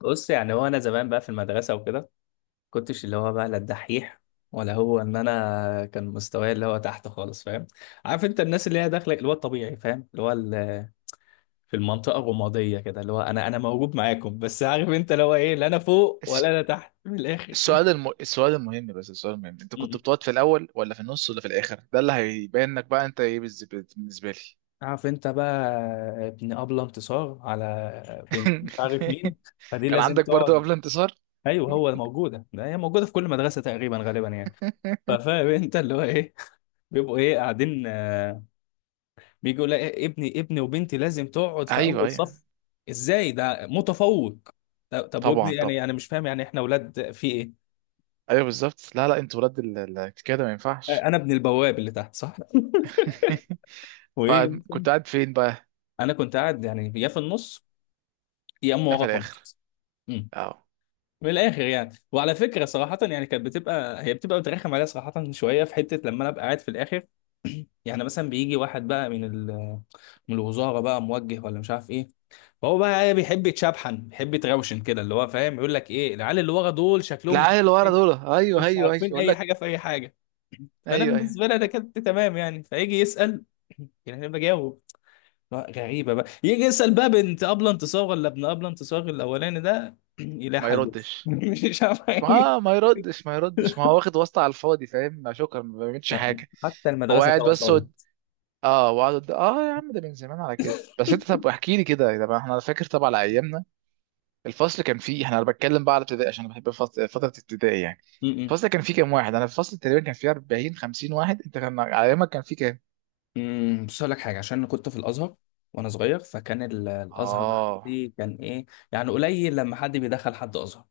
بص، يعني هو انا زمان بقى في المدرسه وكده، كنتش اللي هو بقى لا الدحيح، ولا هو ان انا كان مستواي اللي هو تحت خالص، فاهم؟ عارف انت الناس اللي هي داخله اللي هو الطبيعي، فاهم؟ اللي هو في المنطقه الرماديه كده، اللي هو انا موجود معاكم، بس عارف انت اللي هو ايه؟ لا انا فوق الس- ولا انا تحت، من الاخر. السؤال السؤال المهم بس السؤال المهم انت كنت م-م. بتقعد في الاول ولا في النص ولا في الاخر؟ ده اللي هيبين لك بقى انت ايه. بالنسبه لي. عارف انت بقى؟ ابن ابله انتصار على بنت مش عارف مين، فدي كان لازم عندك برضو تقعد. قبل انتصار؟ ايوه، هو موجوده ده هي موجوده في كل مدرسه تقريبا غالبا يعني. ففاهم انت اللي هو ايه؟ بيبقوا ايه قاعدين. بيجي يقول لي ابني وبنتي لازم تقعد في ايوه اول ايوه. صف. ازاي؟ ده متفوق. طب طب، وابني طبعا يعني؟ طبعا. انا مش فاهم يعني احنا اولاد في ايه؟ ايوه بالظبط، لا لا، انت ولاد كده ما ينفعش. انا ابن البواب اللي تحت صح. وايه مثلاً؟ فكنت قاعد فين بقى؟ انا كنت قاعد يعني، يا في النص يا اما ده في ورا الاخر؟ خالص. أمم. اه. من الاخر يعني. وعلى فكره، صراحه يعني كانت بتبقى هي بتبقى بترخم عليا، صراحه شويه، في حته لما انا ابقى قاعد في الاخر. يعني مثلا بيجي واحد بقى من من الوزاره، بقى موجه ولا مش عارف ايه. فهو بقى ايه، بيحب يتشبحن، بيحب يتروشن كده، اللي هو فاهم، يقول لك ايه، العيال اللي ورا دول شكلهم مش العيال اللي ورا دول ايوه مش ايوه ايوه عارفين اقول اي لك. حاجه في اي حاجه. فانا ايوه ايوه. بالنسبه لي، انا كنت تمام يعني. فيجي يسال، يعني انا بجاوب. لا، غريبه بقى، يجي يسال بقى بنت ابله انتصار ولا ابن ابله انتصار الاولاني ده، يلاقي ما حلوف. يردش. مش عارف حاجه. ما يردش ما يردش، ما هو واخد واسطة على الفاضي، فاهم؟ شكرا، ما بيعملش لا، حاجة. حتى هو المدرسه فيها قاعد بس وسايط. اه، وقعد اه. يا عم ده من زمان على كده. بس انت طب احكي لي كده. طب احنا فاكر طبعا على ايامنا الفصل كان فيه، احنا انا بتكلم بقى على ابتدائي عشان انا بحب فترة ابتدائي يعني. م-م. الفصل كان فيه كام واحد؟ انا في الفصل تقريبا كان فيه 40 50 واحد. انت كان على ايامك كان فيه كام؟ بص اقول لك حاجه، عشان انا كنت في الازهر وانا صغير، فكان الازهر اه. عندي كان ايه يعني؟ قليل لما حد بيدخل حد ازهر.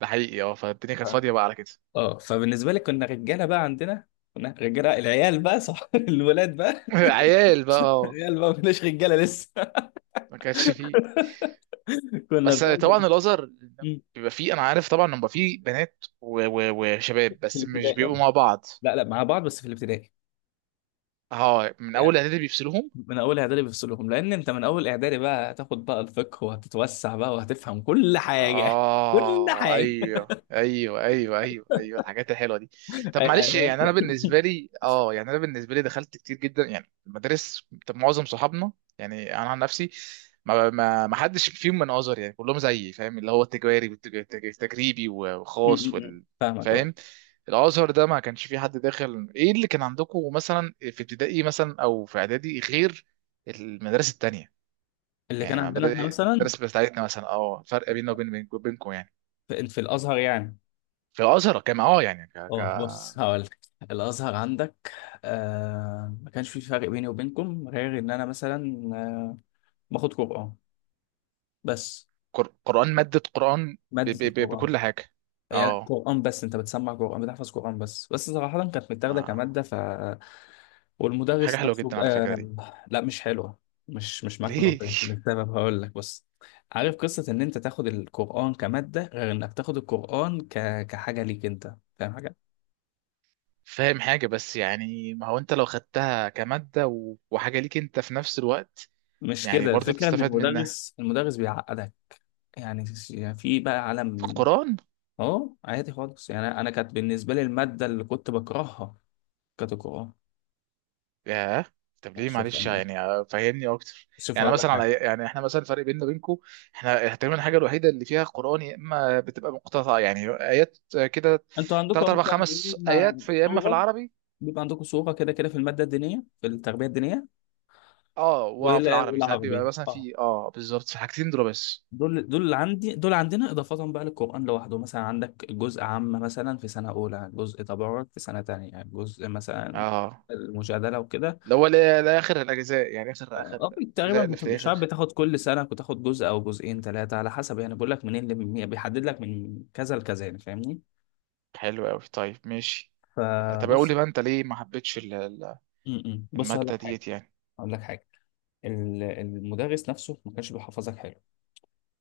ده حقيقي اه. فالدنيا كانت اه. فاضية بقى على كده. اه، فبالنسبه لي كنا رجاله بقى، عندنا كنا رجاله، العيال بقى صح. الولاد بقى. عيال بقى، اه. العيال بقى، ما كناش رجاله لسه. ما كانش فيه. كنا بس بنعمل. طبعا الازهر مم. بيبقى فيه، انا عارف طبعا إن بيبقى فيه بنات وشباب، في بس الابتدائي مش بيبقوا يلا. مع بعض. لا لا، مع بعض بس في الابتدائي اه، من يعني. اول اعدادي بيفصلوهم. من اول اعدادي بيفصلهم، لان انت من اول اعدادي بقى هتاخد بقى الفقه، وهتتوسع بقى، وهتفهم كل حاجه. كل اه حاجه. ايوه ايوه ايوه ايوه ايوه، الحاجات الحلوه دي. طب معلش، ايوه. يعني انا بالنسبه لي، اه يعني انا بالنسبه لي دخلت كتير جدا يعني المدارس. طب معظم صحابنا يعني انا عن نفسي ما حدش فيهم من ازهر، يعني كلهم زيي فاهم اللي هو التجاري والتجريبي مم، وخاص مم، مم. وال، فاهمك، اه. فاهم. الازهر ده ما كانش فيه حد داخل. ايه اللي كان عندكم مثلا في ابتدائي مثلا او في اعدادي غير المدارس التانية؟ اللي كان يعني ما عندنا احنا بدأ مثلا، الدرس بتاعتنا مثلا، اه، فرق بيننا وبين بينكم يعني. في الازهر يعني. في الازهر كان اه يعني اه، بص هقولك، الازهر عندك، ما كانش في فرق بيني وبينكم، غير ان انا مثلا باخد قران بس، قرآن، مادة قرآن. ماده القران. بكل حاجة، يعني اه. قران بس، انت بتسمع قران، بتحفظ قران، بس صراحه كانت متاخده اه كماده. ف، حاجة والمدرس حلوة نفسه جدا على فكرة دي. لا، مش حلوه. مش معاك في ليه؟ النقطه دي، للسبب هقول لك. بص، عارف قصه ان انت تاخد القران كماده غير انك تاخد القران كحاجه ليك انت، فاهم حاجه؟ فاهم حاجة. بس يعني ما هو انت لو خدتها كمادة وحاجة ليك انت في نفس الوقت، مش يعني كده برضه الفكره، ان تستفاد منها. المدرس بيعقدك يعني. في بقى في عالم القرآن. اه عادي خالص يعني. انا كانت بالنسبه لي الماده اللي كنت بكرهها كانت القران. ياه. طب يعني ليه؟ شوف، معلش امان يعني، آه، فهمني اكتر. شوف يعني هقول لك مثلا حاجه. على، يعني احنا مثلا الفرق بيننا وبينكم، احنا تقريبا الحاجه الوحيده اللي فيها قران يا اما بتبقى مقتطعه يعني ايات، آه، كده انتوا ثلاث عندكم اربع مثلا إيه، خمس ايات في، يا اما في صوره؟ العربي، بيبقى عندكم صوره كده كده في الماده الدينيه، في التربيه الدينيه اه. وفي العربي ساعات بيبقى والعربي، مثلا اه. في اه بالظبط، في حاجتين دول بس. دول اللي عندي، دول عندنا اضافه بقى للقران لوحده. مثلا عندك جزء عامه مثلا في سنه اولى، جزء تبارك في سنه تانية، جزء مثلا اه، المجادله وكده. اللي هو لاخر الاجزاء يعني اخر اخر اه تقريبا، الاجزاء، اللي في مش عارف، الاخر. بتاخد كل سنه، بتاخد جزء او جزئين ثلاثه على حسب يعني. بقول لك منين اللي بيحدد لك من كذا لكذا يعني، فاهمني؟ حلو قوي، طيب ماشي. طب قول فبص. لي بقى انت ليه ما حبيتش م- م. بص هقول لك الماده حاجه، ديت يعني. هقول لك حاجه المدرس نفسه ما كانش بيحفظك حلو،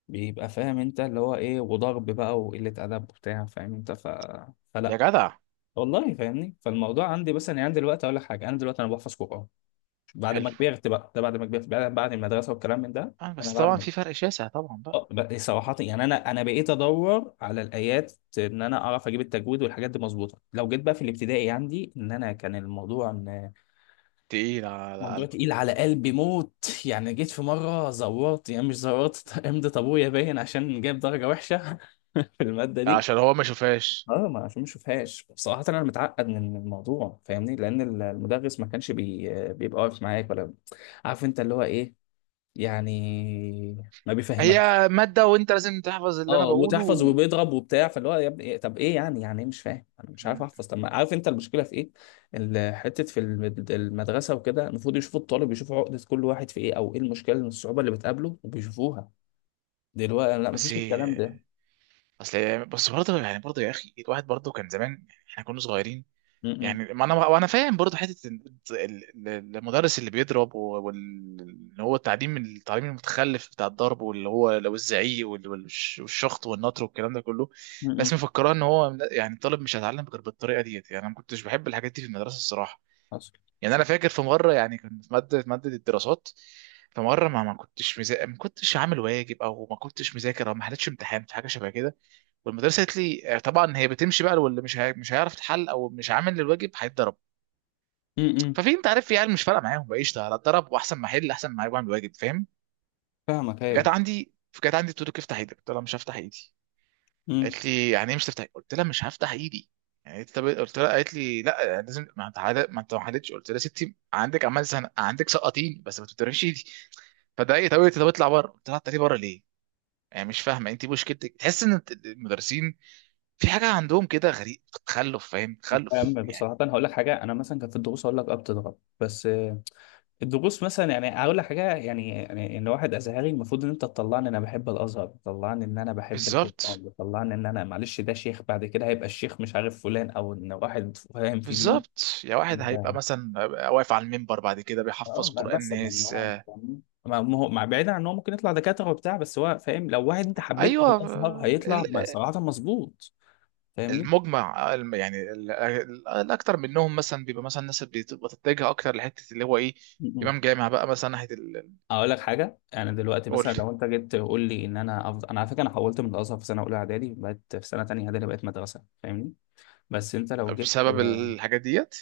بيبقى فاهم انت اللي هو ايه، وضرب بقى، وقله ادب وبتاع، فاهم انت؟ يا فلا جدع. والله، فاهمني؟ فالموضوع عندي، بس انا عندي دلوقتي اقول لك حاجه، انا دلوقتي انا بحفظ قران بعد ما حلو. كبرت بقى، ده بعد ما كبرت بعد المدرسه والكلام من ده. اه انا بس بعد طبعا ما في فرق شاسع طبعا بقى. صراحة يعني، أنا بقيت أدور على الآيات، إن أنا أعرف أجيب التجويد والحاجات دي مظبوطة. لو جيت بقى في الابتدائي عندي، إن أنا كان الموضوع إن تقيل على موضوع قلبك؟ تقيل على قلبي موت. يعني جيت في مرة زورت، يعني مش زورت، امضي أبويا باين، عشان جايب درجة وحشة في المادة دي. عشان هو ما شافهاش. اه، ما عشان ما اشوفهاش، بصراحة انا متعقد من الموضوع، فاهمني؟ لان المدرس ما كانش بيبقى واقف معاك، ولا عارف انت اللي هو ايه، يعني ما بيفهمكش. هي مادة وانت لازم تحفظ اللي انا اه، وتحفظ، بقوله. وبيضرب وبتاع. فاللي هو يا ابني إيه؟ طب ايه يعني؟ يعني ايه مش فاهم؟ انا مش عارف احفظ، مم. طب ما عارف انت المشكله في ايه. حته في المدرسه وكده المفروض يشوفوا الطالب، يشوفوا عقده كل واحد في ايه، او ايه المشكله من الصعوبه اللي بتقابله، وبيشوفوها. دلوقتي لا، بس مفيش الكلام ده. اصل، بس برضه يعني، برضه يا اخي، الواحد برضه كان زمان، يعني احنا كنا صغيرين. امم. يعني ما انا وانا فاهم برضه حته المدرس اللي بيضرب واللي هو التعليم، التعليم المتخلف بتاع الضرب، واللي هو لو الزعيق والشخط والنطر والكلام ده كله. بس امم. مفكراه ان هو يعني الطالب مش هيتعلم غير بالطريقه ديت. يعني انا ما كنتش بحب الحاجات دي في المدرسه الصراحه. حصل. يعني انا فاكر في مره، يعني كنت في ماده، ماده الدراسات. في مره ما ما كنتش عامل واجب او ما كنتش مذاكر او ما حلتش امتحان في حاجه شبه كده. والمدرسه قالت لي، آه، طبعا هي بتمشي بقى واللي مش هيعرف يتحل او مش عامل الواجب هيتضرب. امم. ففي، انت عارف، في عيال مش فارقه معاهم بقى، قشطه هتضرب، واحسن ما احل، احسن ما اعمل واجب، فاهم. فاهمك، جت ايوه. عندي جت عندي بتقول لك افتح ايدك، قلت لها مش هفتح ايدي. امم. قالت لي يعني ايه مش تفتح؟ قلت لها مش هفتح ايدي. يعني قالت، طب قلت لها، قالت لي لا يعني لازم، ما انت ما انت ما حلتش. قلت لها يا ستي عندك عمال زهق، عندك سقطيني بس ما تفتحيش ايدي. فضايقت قوي، طب اطلع بره. قلت لها اطلعي بره ليه؟ يعني مش فاهمه انت مشكلتك، تحس ان المدرسين في حاجه عندهم كده غريب، تخلف، فاهم، تخلف فاهم يعني. بصراحه. أنا هقول لك حاجه، انا مثلا كان في الدروس اقول لك، بتضرب بس. الدروس مثلا، يعني هقول لك حاجه يعني ان واحد ازهري، المفروض ان انت تطلعني ان انا بحب الازهر، تطلعني ان انا بحب بالظبط، القران، تطلعني ان انا معلش ده شيخ بعد كده، هيبقى الشيخ مش عارف فلان، او ان واحد فاهم في دينه. بالظبط. يا واحد انت هيبقى مثلا واقف على المنبر بعد كده بيحفظ اه، لا قرآن مثلا، ناس، يعني فاهمني؟ ما هو مع بعيد عن ان هو ممكن يطلع دكاتره وبتاع، بس هو فاهم، لو واحد انت حببته في ايوه. الازهر هيطلع صراحه مظبوط، فاهمني؟ المجمع، آه، يعني الاكتر منهم مثلا بيبقى مثلا الناس اللي بتبقى تتجه اكتر لحته اللي هو ايه، م- م. امام جامع بقى مثلا ناحيه اقول لك حاجه، انا دلوقتي قول. مثلا لو انت جيت تقول لي ان انا انا على فكره انا حولت من الازهر في سنه اولى اعدادي، بقت في سنه تانيه اعدادي، بقت مدرسه، فاهمني؟ بس انت لو جيت بسبب الحاجات ديت.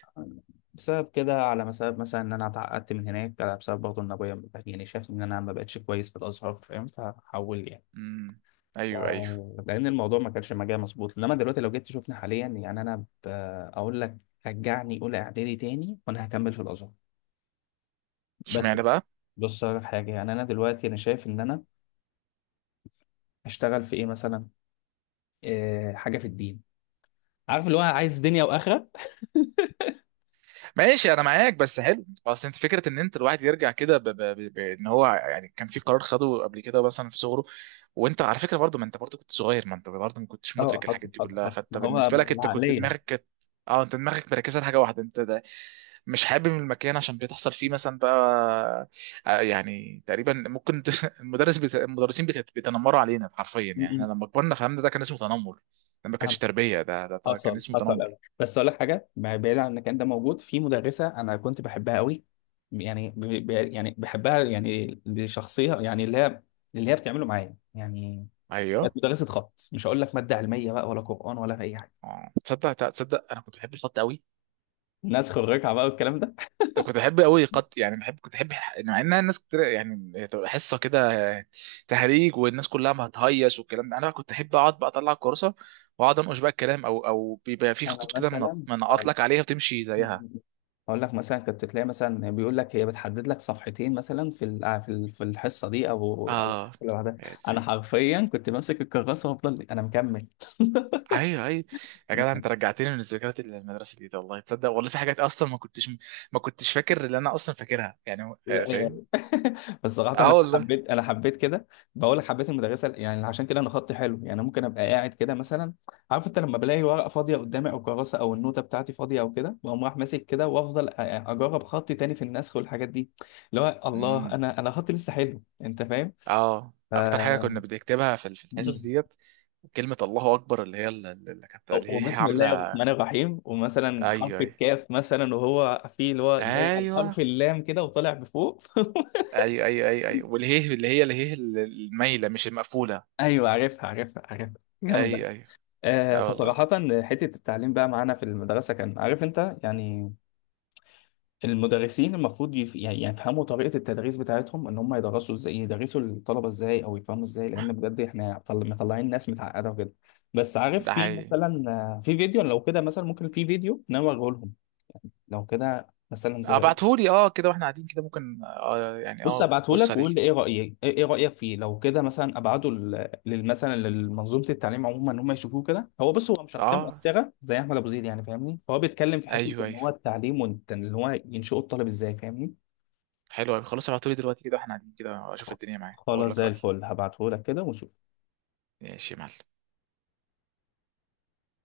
بسبب كده، على بسبب مثلا ان انا اتعقدت من هناك، على بسبب برضه ان ابويا يعني شافني ان انا ما بقتش كويس في الازهر، فاهم؟ فحول يعني. امم. ف، ايوه ايوه. لان الموضوع ما كانش مجال مظبوط، انما دلوقتي لو جيت تشوفني حاليا يعني انا اقول لك، رجعني اولى اعدادي تاني وانا هكمل في الازهر، بس. اشمعنى بقى؟ بص على حاجه يعني، انا دلوقتي انا شايف ان انا اشتغل في ايه مثلا، إيه حاجه في الدين. عارف اللي هو عايز دنيا واخره. ماشي انا معاك. بس حلو اصل انت، فكره ان انت الواحد يرجع كده بان هو يعني كان في قرار خده قبل كده مثلا في صغره. وانت على فكره برضه، ما انت برضه كنت صغير، ما انت برضه ما كنتش اه، مدرك الحاجات حصل دي حصل كلها، حصل، فانت ما هو بالنسبه لك انت كنت العقليه. دماغك كانت، اه، انت دماغك مركزه لحاجه واحده، انت ده مش حابب المكان عشان بتحصل فيه مثلا بقى، آه، يعني تقريبا ممكن. المدرسين بيتنمروا علينا حرفيا، م- يعني احنا م. لما كبرنا فهمنا ده كان اسمه تنمر. ده ما كانش فاهمك. تربيه، ده ده, ده كان حصل اسمه حصل تنمر. قوي، بس اقول لك حاجه، بعيد عن المكان ده، موجود في مدرسه انا كنت بحبها قوي. يعني يعني بحبها يعني لشخصيه يعني، اللي هي بتعمله معايا يعني. ايوه. كانت مدرسه خط، مش هقول لك ماده علميه بقى، ولا قران ولا اي حاجه، اه تصدق، تصدق انا كنت بحب الخط قوي. ناس خريجه بقى والكلام ده. ده كنت بحب قوي خط، يعني بحب، كنت بحب مع انها الناس كتير يعني تبقى حصه كده تهريج والناس كلها ما هتهيص والكلام ده، انا بقى كنت احب اقعد بقى اطلع الكراسه واقعد انقش بقى الكلام، او او بيبقى في انا خطوط كده مثلا منقط هقول لك عليها وتمشي زيها. هقول لك مثلا، كنت تلاقي مثلا بيقول لك، هي بتحدد لك صفحتين مثلا في في الحصه دي او اه. الحصه اللي بعدها. يا انا سي- حرفيا كنت بمسك الكراسه وافضل انا مكمل. ايوه ايوه. يا جدع انت رجعتني من الذكريات اللي من المدرسه دي، ده والله تصدق، والله في حاجات اصلا ما كنتش، ما كنتش فاكر اللي انا اصلا فاكرها يعني، آه، لا فاهم. يعني. بس صراحة اه والله. انا حبيت كده. بقول لك حبيت المدرسة يعني، عشان كده انا خطي حلو يعني، ممكن ابقى قاعد كده مثلا. عارف انت، لما بلاقي ورقة فاضية قدامي، او كراسة، او النوتة بتاعتي فاضية او كده، واقوم رايح ماسك كده، وافضل اجرب خطي تاني في النسخ والحاجات دي، اللي هو الله، امم. انا خطي لسه حلو، انت فاهم؟ اه ف... اكتر حاجه كنا بنكتبها في في الحصص مم. ديت كلمه الله اكبر، اللي هي اللي كانت اللي هي وبسم الله عامله. الرحمن الرحيم، ومثلا ايوه حرف ايوه الكاف مثلا، وهو فيه اللي هو جاي على ايوه حرف اللام كده وطالع بفوق. ايوه ايوه ايوه ايوه. والهيه اللي هي، اللي هي المايله مش المقفوله. ايوه عارفها عارفها عارفها، جامد. ايوه ايوه. اه والله. فصراحة حتة التعليم بقى معانا في المدرسة، كان عارف انت يعني المدرسين المفروض يعني يفهموا طريقة التدريس بتاعتهم، ان هم يدرسوا ازاي، يدرسوا الطلبة ازاي، او يفهموا ازاي، لان بجد احنا مطلعين ناس متعقدة وكده. بس عارف، ده في حقيقي. مثلا في فيديو لو كده مثلا، ممكن في فيديو ان انا اوريه لهم، لو كده مثلا اه زي، بعتهولي اه كده واحنا قاعدين كده، ممكن اه يعني بص اه ابعته لك بص عليه. وقول لي ايه رايك، ايه إيه رايك فيه لو كده مثلا، ابعته مثلا لمنظومه التعليم عموما، ان هم يشوفوه كده. هو بص، هو مش شخصيه اه مؤثره زي احمد ابو زيد يعني، فاهمني؟ فهو بيتكلم في حته ايوه ان ايوه. هو التعليم، وان هو ينشئوا الطالب ازاي، فاهمني؟ حلو أوي. خلاص ابعتهولي دلوقتي كده واحنا قاعدين كده اشوف الدنيا معايا واقول خلاص لك زي رايي. الفل، هبعته لك كده ونشوف. ماشي يا معلم.